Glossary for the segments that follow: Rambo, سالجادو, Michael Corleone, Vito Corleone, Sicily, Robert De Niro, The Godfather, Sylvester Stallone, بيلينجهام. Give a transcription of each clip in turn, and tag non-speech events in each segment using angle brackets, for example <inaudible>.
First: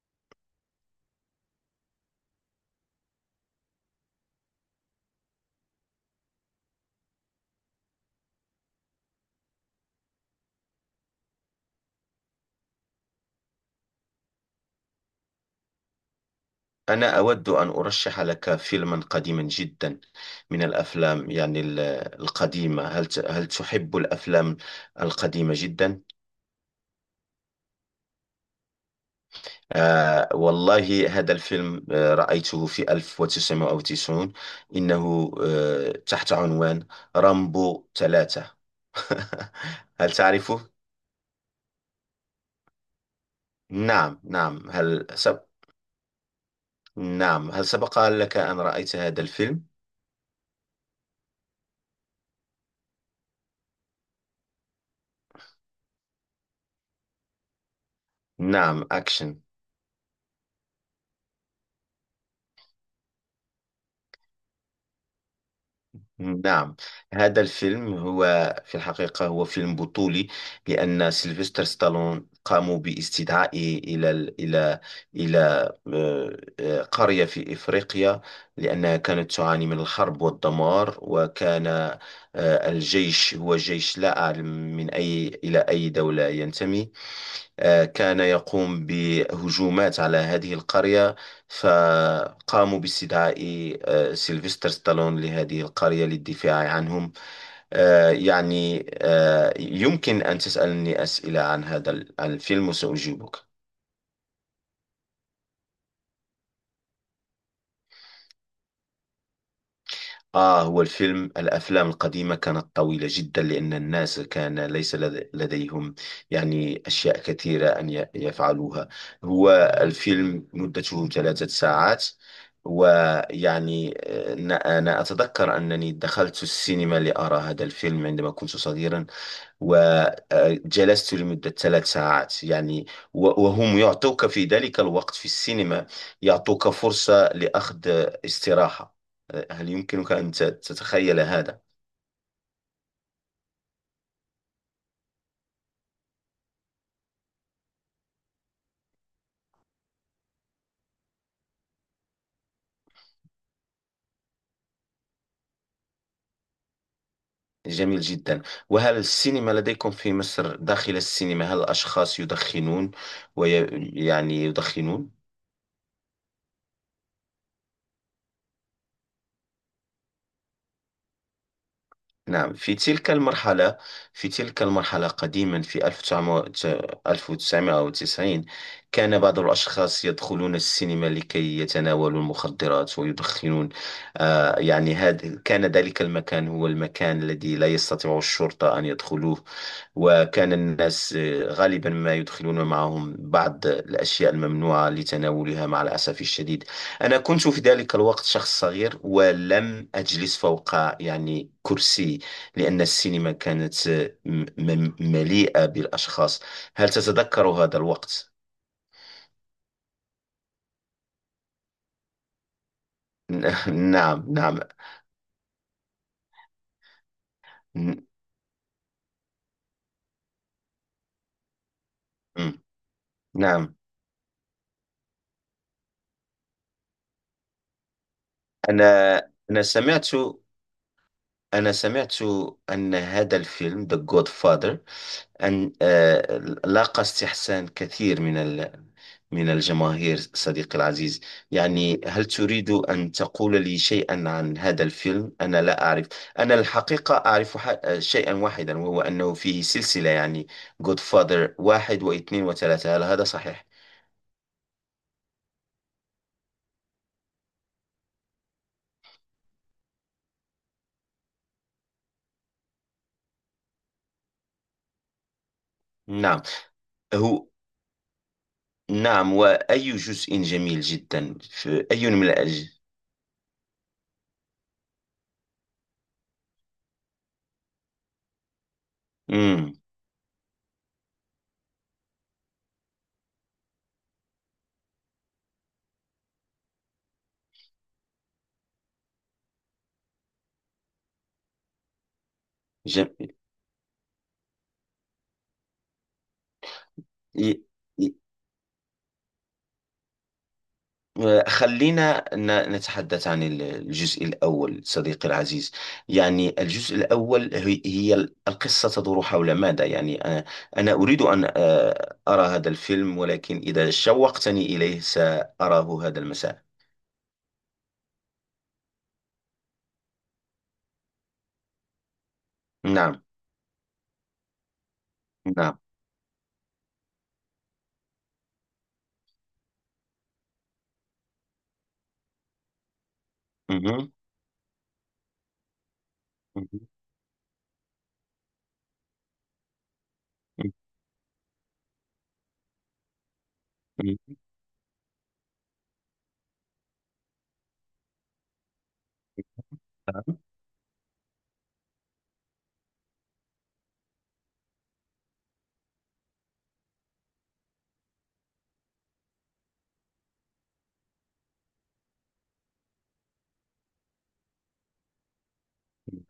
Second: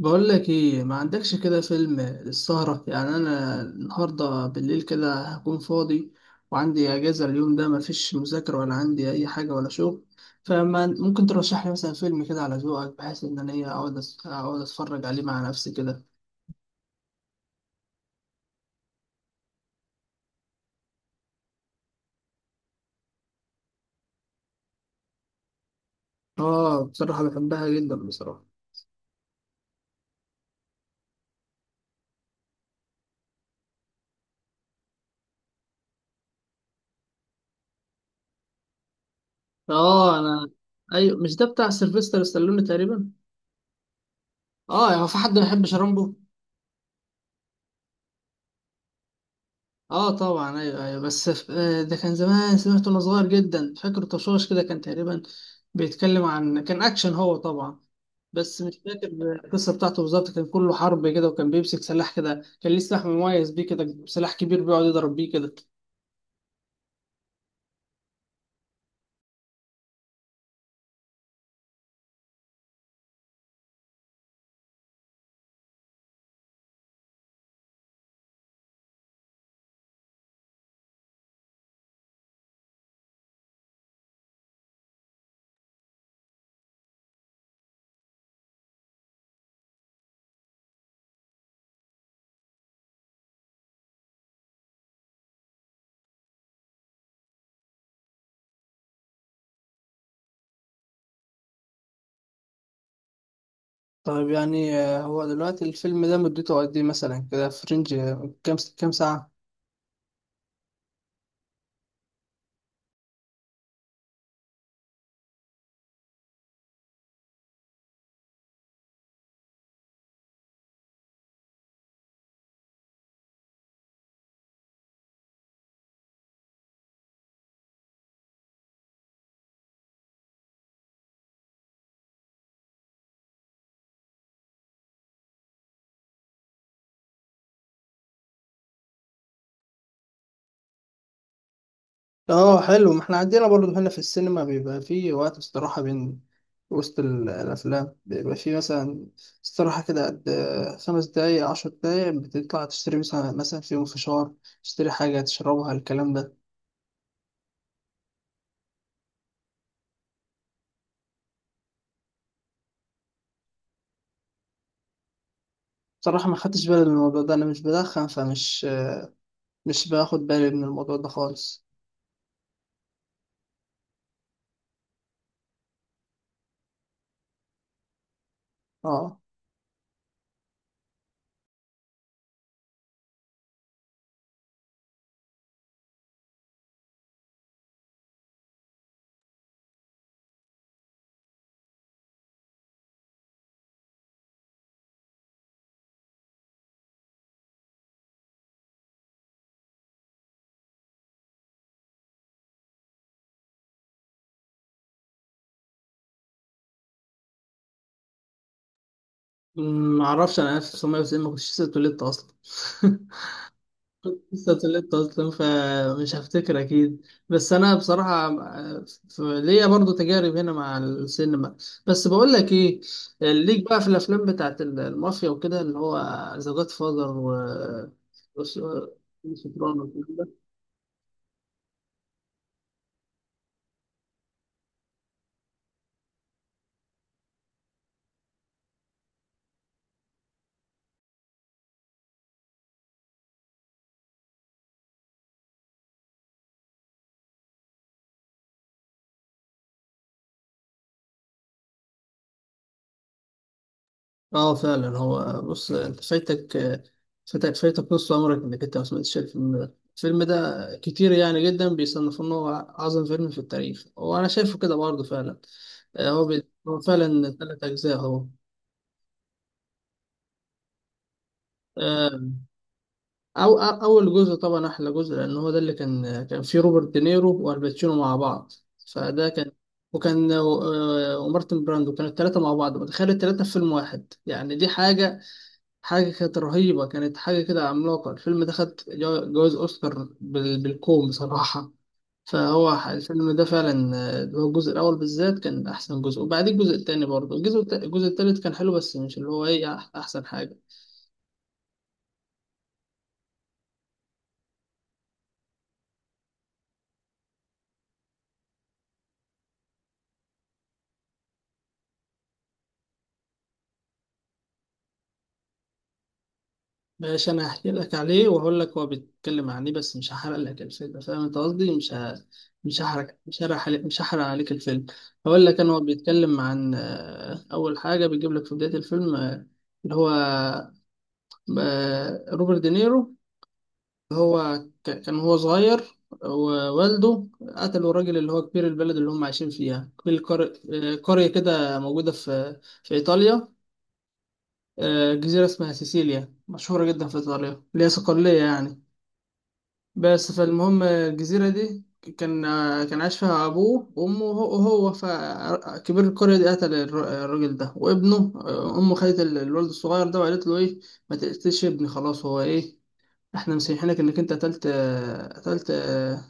بقول لك ايه ما عندكش كده فيلم للسهرة، يعني انا النهاردة بالليل كده هكون فاضي وعندي اجازة اليوم ده، ما فيش مذاكرة ولا عندي اي حاجة ولا شغل. فما ممكن ترشح لي مثلا فيلم كده على ذوقك، بحيث ان انا ايه اقعد اقعد اتفرج عليه مع نفسي كده. أنا أود أن أرشح لك فيلما قديما جدا من الأفلام القديمة. هل تحب الأفلام القديمة جدا؟ اه، بصراحة بحبها جدا بصراحة. آه والله، هذا الفيلم آه رأيته في 1990. إنه تحت عنوان رامبو ثلاثة. <laughs> هل اه انا، تعرفه؟ ايوه مش ده بتاع سيلفستر ستالوني تقريبا. نعم نعم. اه هو في حد ما يحبش رامبو. نعم، هل سبق لك أن رأيت هذا الفيلم؟ اه طبعا، ايوه ايوه، بس ده كان زمان سمعته وانا صغير جدا، فاكر طشاش كده، كان تقريبا بيتكلم عن، كان اكشن هو طبعا، بس مش نعم، فاكر أكشن. القصه بتاعته بالظبط. كان كله حرب كده، وكان بيمسك سلاح كده، كان ليه سلاح مميز بيه كده، سلاح كبير بيقعد يضرب بيه كده. نعم، هذا الفيلم هو في الحقيقة هو فيلم بطولي، لأن سيلفستر ستالون قاموا باستدعائه إلى ال- إلى إلى قرية في إفريقيا، لأنها كانت تعاني من الحرب والدمار، وكان الجيش هو جيش لا أعلم من أي إلى أي دولة ينتمي. كان يقوم بهجومات على هذه القرية، فقاموا باستدعاء سيلفستر ستالون لهذه القرية للدفاع عنهم. يمكن أن تسألني أسئلة عن عن الفيلم وسأجيبك. طيب، يعني هو دلوقتي الفيلم ده مدته قد ايه مثلا؟ كده في رينج كام كام ساعة؟ آه، هو الفيلم، الأفلام القديمة كانت طويلة جدا، لأن الناس كان ليس لد- لديهم يعني أشياء كثيرة أن يفعلوها. هو الفيلم مدته ثلاثة ساعات. ويعني أنا أتذكر أنني دخلت السينما لأرى هذا الفيلم عندما كنت صغيرا، وجلست لمدة ثلاث ساعات يعني. وهم يعطوك في ذلك الوقت في السينما، يعطوك فرصة لأخذ استراحة. هل يمكنك أن تتخيل هذا؟ اه حلو، ما احنا عندنا برضه هنا في السينما بيبقى فيه وقت استراحة بين وسط الأفلام، بيبقى فيه مثلا استراحة كده قد 5 دقايق، 10 دقايق، بتطلع تشتري مثلا، مثلا فيهم فشار، تشتري حاجة تشربها، الكلام ده. جميل جدا. وهل السينما لديكم في مصر، داخل السينما هل الأشخاص يدخنون ويعني يدخنون؟ بصراحة ما خدتش بالي من الموضوع ده، أنا مش بدخن، فمش مش باخد بالي من الموضوع ده خالص. نعم، في تلك المرحلة، في تلك المرحلة قديما في 1990 كان اه، بعض الأشخاص يدخلون السينما لكي يتناولوا المخدرات ويدخنون. هذا كان، ذلك المكان هو المكان الذي لا يستطيع الشرطة أن يدخلوه، وكان الناس غالبا ما يدخلون معهم بعض الأشياء الممنوعة لتناولها مع الأسف الشديد. أنا كنت في ذلك الوقت شخص صغير ولم أجلس فوق يعني كرسي، لأن السينما كانت مليئة بالأشخاص. هل تتذكر هذا الوقت؟ ما أعرفش، أنا 1990 ما كنتش لسه اتولدت أصلا. <laughs> <laughs> نعم لسه نعم. اتولدت اصلا، فمش هفتكر اكيد، بس انا م- بصراحه ليا برضو تجارب هنا مع السينما. بس بقول لك م- ايه، ليك نعم. بقى في الافلام بتاعت المافيا وكده، اللي هو ذا جاد فاذر، و وس- أنا أنا وسوبرانو سمعت والكلام ده. أنا سمعت أن هذا الفيلم The Godfather، أن لاقى استحسان كثير من الجماهير، صديقي العزيز. يعني، هل تريد أن تقول لي شيئا عن هذا الفيلم؟ أنا لا أعرف، أنا الحقيقة أعرف شيئا واحدا، وهو أنه فيه سلسلة يعني Godfather واحد واثنين وثلاثة. هل هذا صحيح؟ اه فعلا، هو بص، انت فايتك فايتك نص عمرك انك انت ما سمعتش الفيلم ده. الفيلم ده كتير يعني جدا بيصنفوه ان هو اعظم فيلم في التاريخ، وانا شايفه كده برضه فعلا. نعم. هو فعلا هو 3 أجزاء. هو نعم. وأي جزء جميل جدا في أي من آه، أول جزء طبعا أحلى جزء، لأن هو ده اللي كان فيه روبرت دينيرو والباتشينو مع بعض، فده كان مم. وكان آه، آه، ومارتن براندو، كانوا التلاتة مع بعض. متخيل التلاتة في فيلم واحد؟ يعني دي حاجة، حاجة كانت رهيبة، كانت حاجة كده عملاقة. الفيلم ده خد جوائز أوسكار بالكوم بصراحة. الفيلم ده فعلا اللي هو الجزء الأول بالذات كان أحسن جزء، وبعدين الجزء التاني برضه، الجزء جم... التالت كان حلو بس مش اللي هو إيه أحسن حاجة. خلينا نتحدث عن الجزء الأول، صديقي العزيز. يعني الجزء الأول، هي القصة تدور حول ماذا؟ أنا أريد أن أرى هذا الفيلم، ولكن إذا شوقتني إليه سأراه هذا المساء. ماشي، انا هحكي لك عليه واقول لك هو بيتكلم عن ايه، بس مش هحرق لك الفيلم، فاهم انت قصدي؟ مش ه... مش هحرق نعم مش هحرق عليك مش هحرق عليك الفيلم. هقول لك، انا نعم. هو بيتكلم عن اول حاجه بيجيب لك في بدايه الفيلم اللي هو روبرت دينيرو، مهم. هو كان هو صغير مهم. ووالده، قتلوا الراجل اللي هو كبير البلد اللي هم عايشين فيها، كبير قرية كده موجودة في إيطاليا، مهم. جزيرة اسمها سيسيليا، مشهورة جدا في إيطاليا، اللي هي صقلية يعني. بس نعم. فالمهم، الجزيرة دي كان كان عاش فيها أبوه وأمه وهو، وهو فكبير القرية دي قتل الراجل ده وابنه. أمه خدت الولد الصغير ده وقالت له إيه، ما تقتلش ابني، خلاص هو إيه، إحنا مسامحينك إنك أنت قتلت قتلت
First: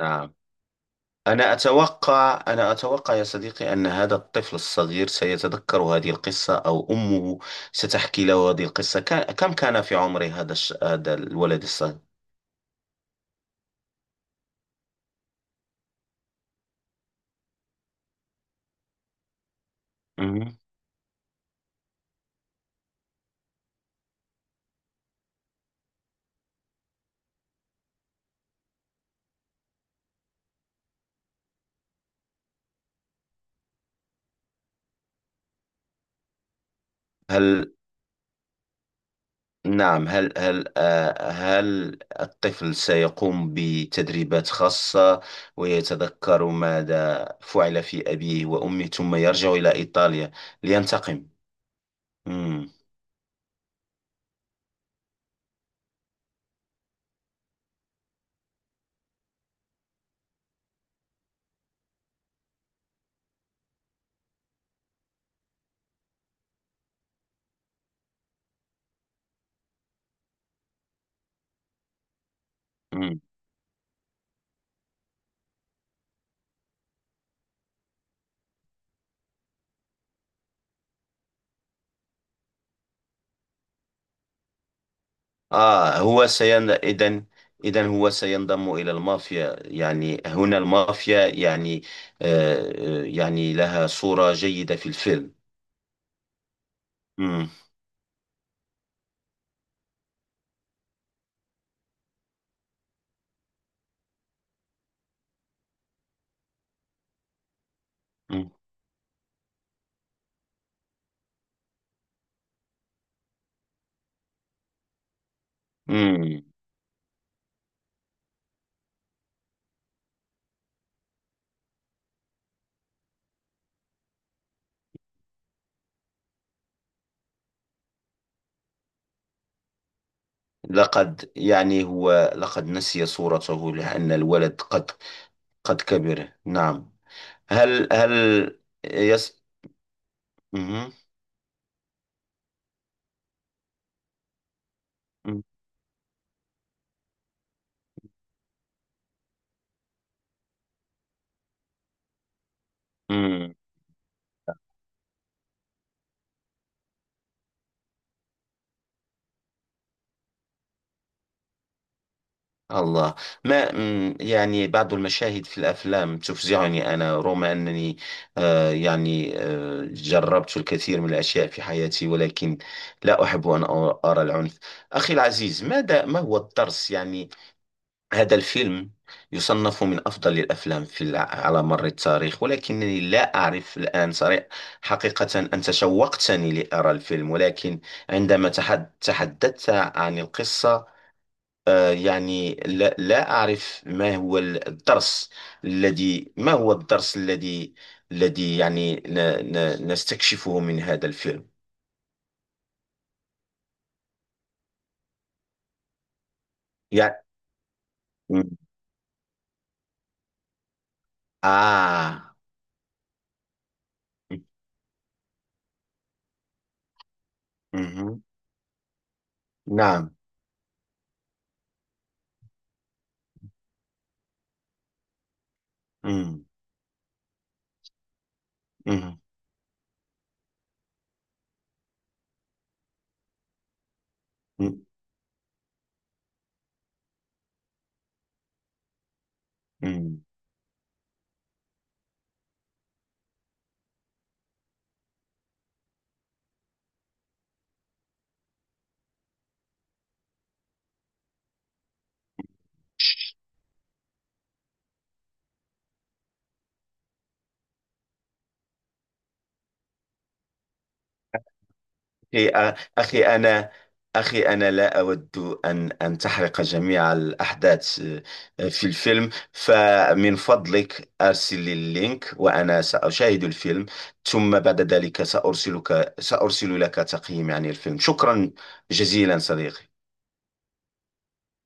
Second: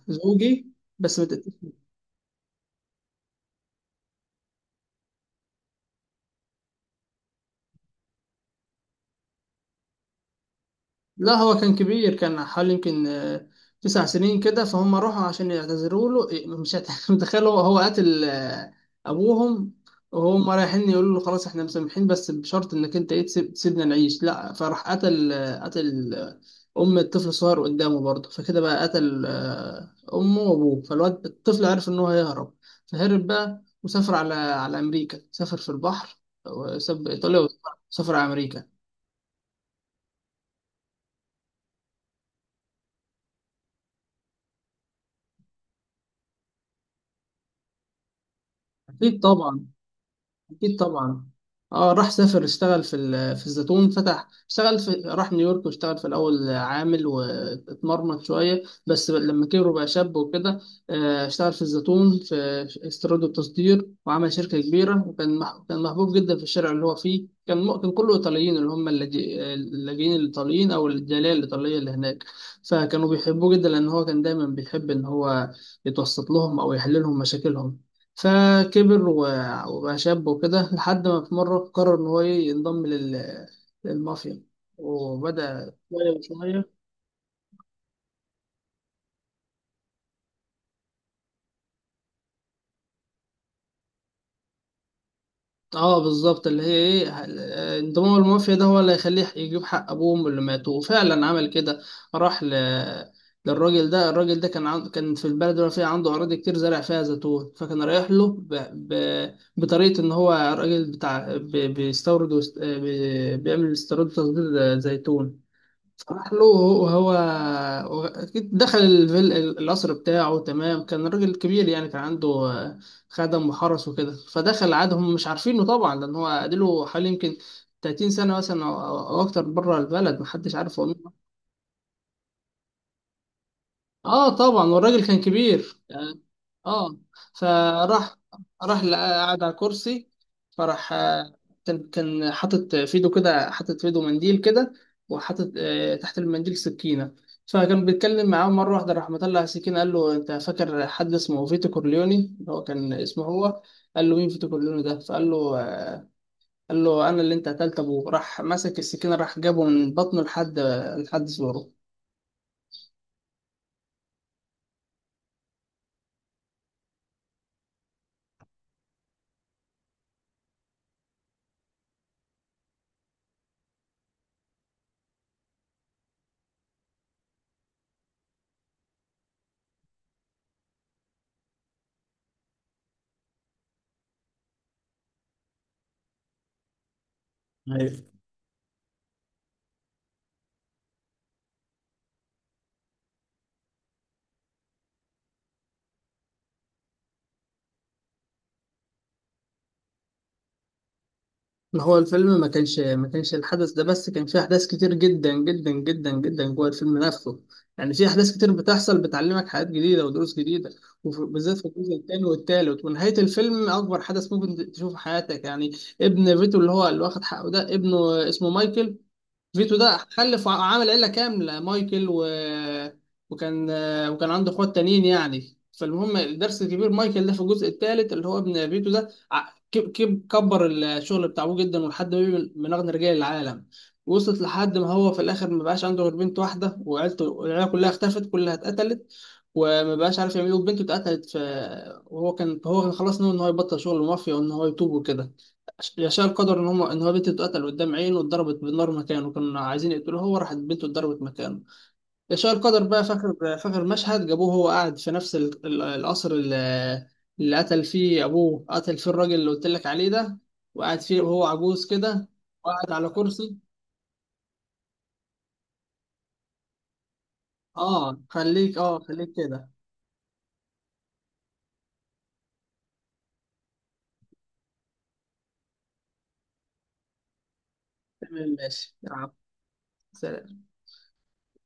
نعم. زوجي، بس ما تقتلش. أنا أتوقع، أنا أتوقع يا صديقي أن هذا الطفل الصغير سيتذكر هذه القصة، أو أمه ستحكي له هذه القصة. كان كم كان في عمر هذا لا هو الولد كان الصغير؟ كبير، كان حوالي يمكن 9 سنين كده. فهم راحوا عشان يعتذروا له إيه، مش هت- <laughs> متخيل، هو قتل ابوهم وهم مهم. رايحين يقولوا له خلاص احنا مسامحين، بس بشرط انك انت ايه تسيبنا نعيش. لا، فراح قتل ام الطفل الصغير قدامه برضه، فكده بقى قتل امه وابوه. فالواد الطفل عرف ان هو هيهرب، فهرب بقى وسافر على على امريكا، سافر في البحر وساب ايطاليا هل وسافر على امريكا. نعم هل هل آه، هل الطفل سيقوم بتدريبات خاصة ويتذكر ماذا فعل في أبيه وأمه، ثم اكيد يرجع طبعا، إلى إيطاليا اكيد طبعا. لينتقم؟ اه راح سافر، مم. اشتغل في الزيتون، فتح اشتغل في، راح نيويورك واشتغل في الاول عامل واتمرمط شويه. بس لما كبر وبقى شاب وكده، اشتغل في الزيتون، في استيراد وتصدير، وعمل شركه كبيره، وكان كان محبوب جدا في الشارع اللي هو فيه، كان كان كله ايطاليين، اللي هم اللاجئين الايطاليين او الجاليه الايطاليه اللي هناك. فكانوا بيحبوه جدا، لان هو كان دايما بيحب ان هو يتوسط لهم او يحل لهم مشاكلهم. فكبر وبقى شاب وكده، لحد ما في مرة قرر إن هو إيه، ينضم للمافيا، وبدأ آه، شوية هو سين بشوية. إذن، إذن هو سينضم إلى المافيا. يعني هنا المافيا يعني يعني لها صورة جيدة في الفيلم. اه بالظبط، اللي هي ايه مم. انضمام المافيا ده هو اللي هيخليه يجيب حق ابوهم اللي ماتوا، وفعلا عمل كده. راح للراجل ده. الراجل ده كان كان في البلد اللي فيها عنده اراضي كتير زرع فيها زيتون، فكان رايح له مم. بطريقه ان هو راجل بتاع ب... بيستورد وست... آه، بي... بيعمل استيراد وتصدير زيتون. صلاح مم. له، أكيد دخل الفيل القصر بتاعه تمام. كان راجل كبير يعني، كان عنده خدم وحرس وكده، فدخل عادهم مش عارفينه طبعا، لأن هو قاله حوالي يمكن 30 سنة مثلا أو أو أكتر بره البلد، محدش عارف هو مين. لقد يعني هو لقد نسي صورته، لأن اه الولد طبعا، قد والراجل كان كبير قد يعني. كبر، نعم. اه، هل فراح هل راح لقى، يس. قعد على كرسي. مم. فراح آه، كان حاطط في ايده كده، حاطط في ايده منديل كده، وحاطط تحت المنديل سكينة. فكان بيتكلم معاه، مرة واحدة راح مطلع سكينة قال له، انت فاكر حد اسمه فيتو كورليوني؟ اللي هو كان اسمه مم. هو. قال له، مين فيتو كورليوني ده؟ فقال له قال له، انا اللي انت قتلت ابوه. راح مسك السكينة، راح جابه من بطنه لحد، لحد زوره. الله. ما مم، يعني بعض المشاهد في الأفلام تفزعني، أنا رغم أنني جربت الكثير من الأشياء في حياتي، ولكن لا أحب أن أرى العنف. أخي العزيز، ما هو الدرس؟ يعني هذا الفيلم يصنف من أفضل الأفلام على مر التاريخ، ولكنني لا أعرف الآن صريح حقيقة. أنت شوقتني لأرى الفيلم، ولكن عندما تحدثت عن القصة لا أعرف ما هو الدرس الذي، ما هو الدرس الذي، الذي يعني نستكشفه من هذا الفيلم؟ ما هو الفيلم ما كانش الحدث ده بس، كان فيه أحداث كتير جدا جدا جوه الفيلم يعني نفسه. يعني في أحداث كتير بتحصل بتعلمك حاجات جديدة ودروس جديدة، وبالذات في الجزء الثاني آه. والثالث، ونهاية الفيلم أكبر حدث ممكن تشوفه في حياتك يعني. ابن فيتو اللي هو اللي واخد حقه ده، مهم. ابنه اسمه مايكل. فيتو ده نعم. خلف عامل عيلة كاملة، مايكل وكان، وكان عنده اخوات تانيين يعني. فالمهم، مم. الدرس الكبير، مايكل ده في الجزء الثالث، اللي هو ابن فيتو ده، مهم. كبر الشغل بتاع ابوه جدا، ولحد ما بقى من اغنى رجال العالم. وصلت لحد ما هو في الاخر ما بقاش عنده غير بنت واحدة، وعيلته، العيلة كلها اختفت، كلها اتقتلت. وما بقاش مم. عارف يعمل ايه، وبنته اتقتلت وهو كان، هو كان خلاص ناوي ان هو يبطل شغل المافيا وان هو يتوب وكده. يشاء القدر ان هم، ان هو بنته اتقتل قدام عينه، واتضربت بالنار مكانه، كانوا عايزين يقتلوه هو، راحت بنته اتضربت مكانه. يشاء القدر بقى، فاكر مشهد جابوه هو قاعد في نفس القصر اللي قتل فيه ابوه، قتل فيه الراجل اللي قلت لك عليه ده، وقاعد فيه وهو عجوز كده، أخي، وقاعد على أخي كرسي. أنا أخي أنا لا أود أن أن تحرق جميع الأحداث اه خليك، في اه الفيلم. خليك كده. فمن فضلك أرسل لي اللينك وأنا سأشاهد الفيلم، ثم بعد ذلك سأرسل لك تقييمي عن الفيلم. تمام، شكرا ماشي يا عم. جزيلا صديقي. سلام.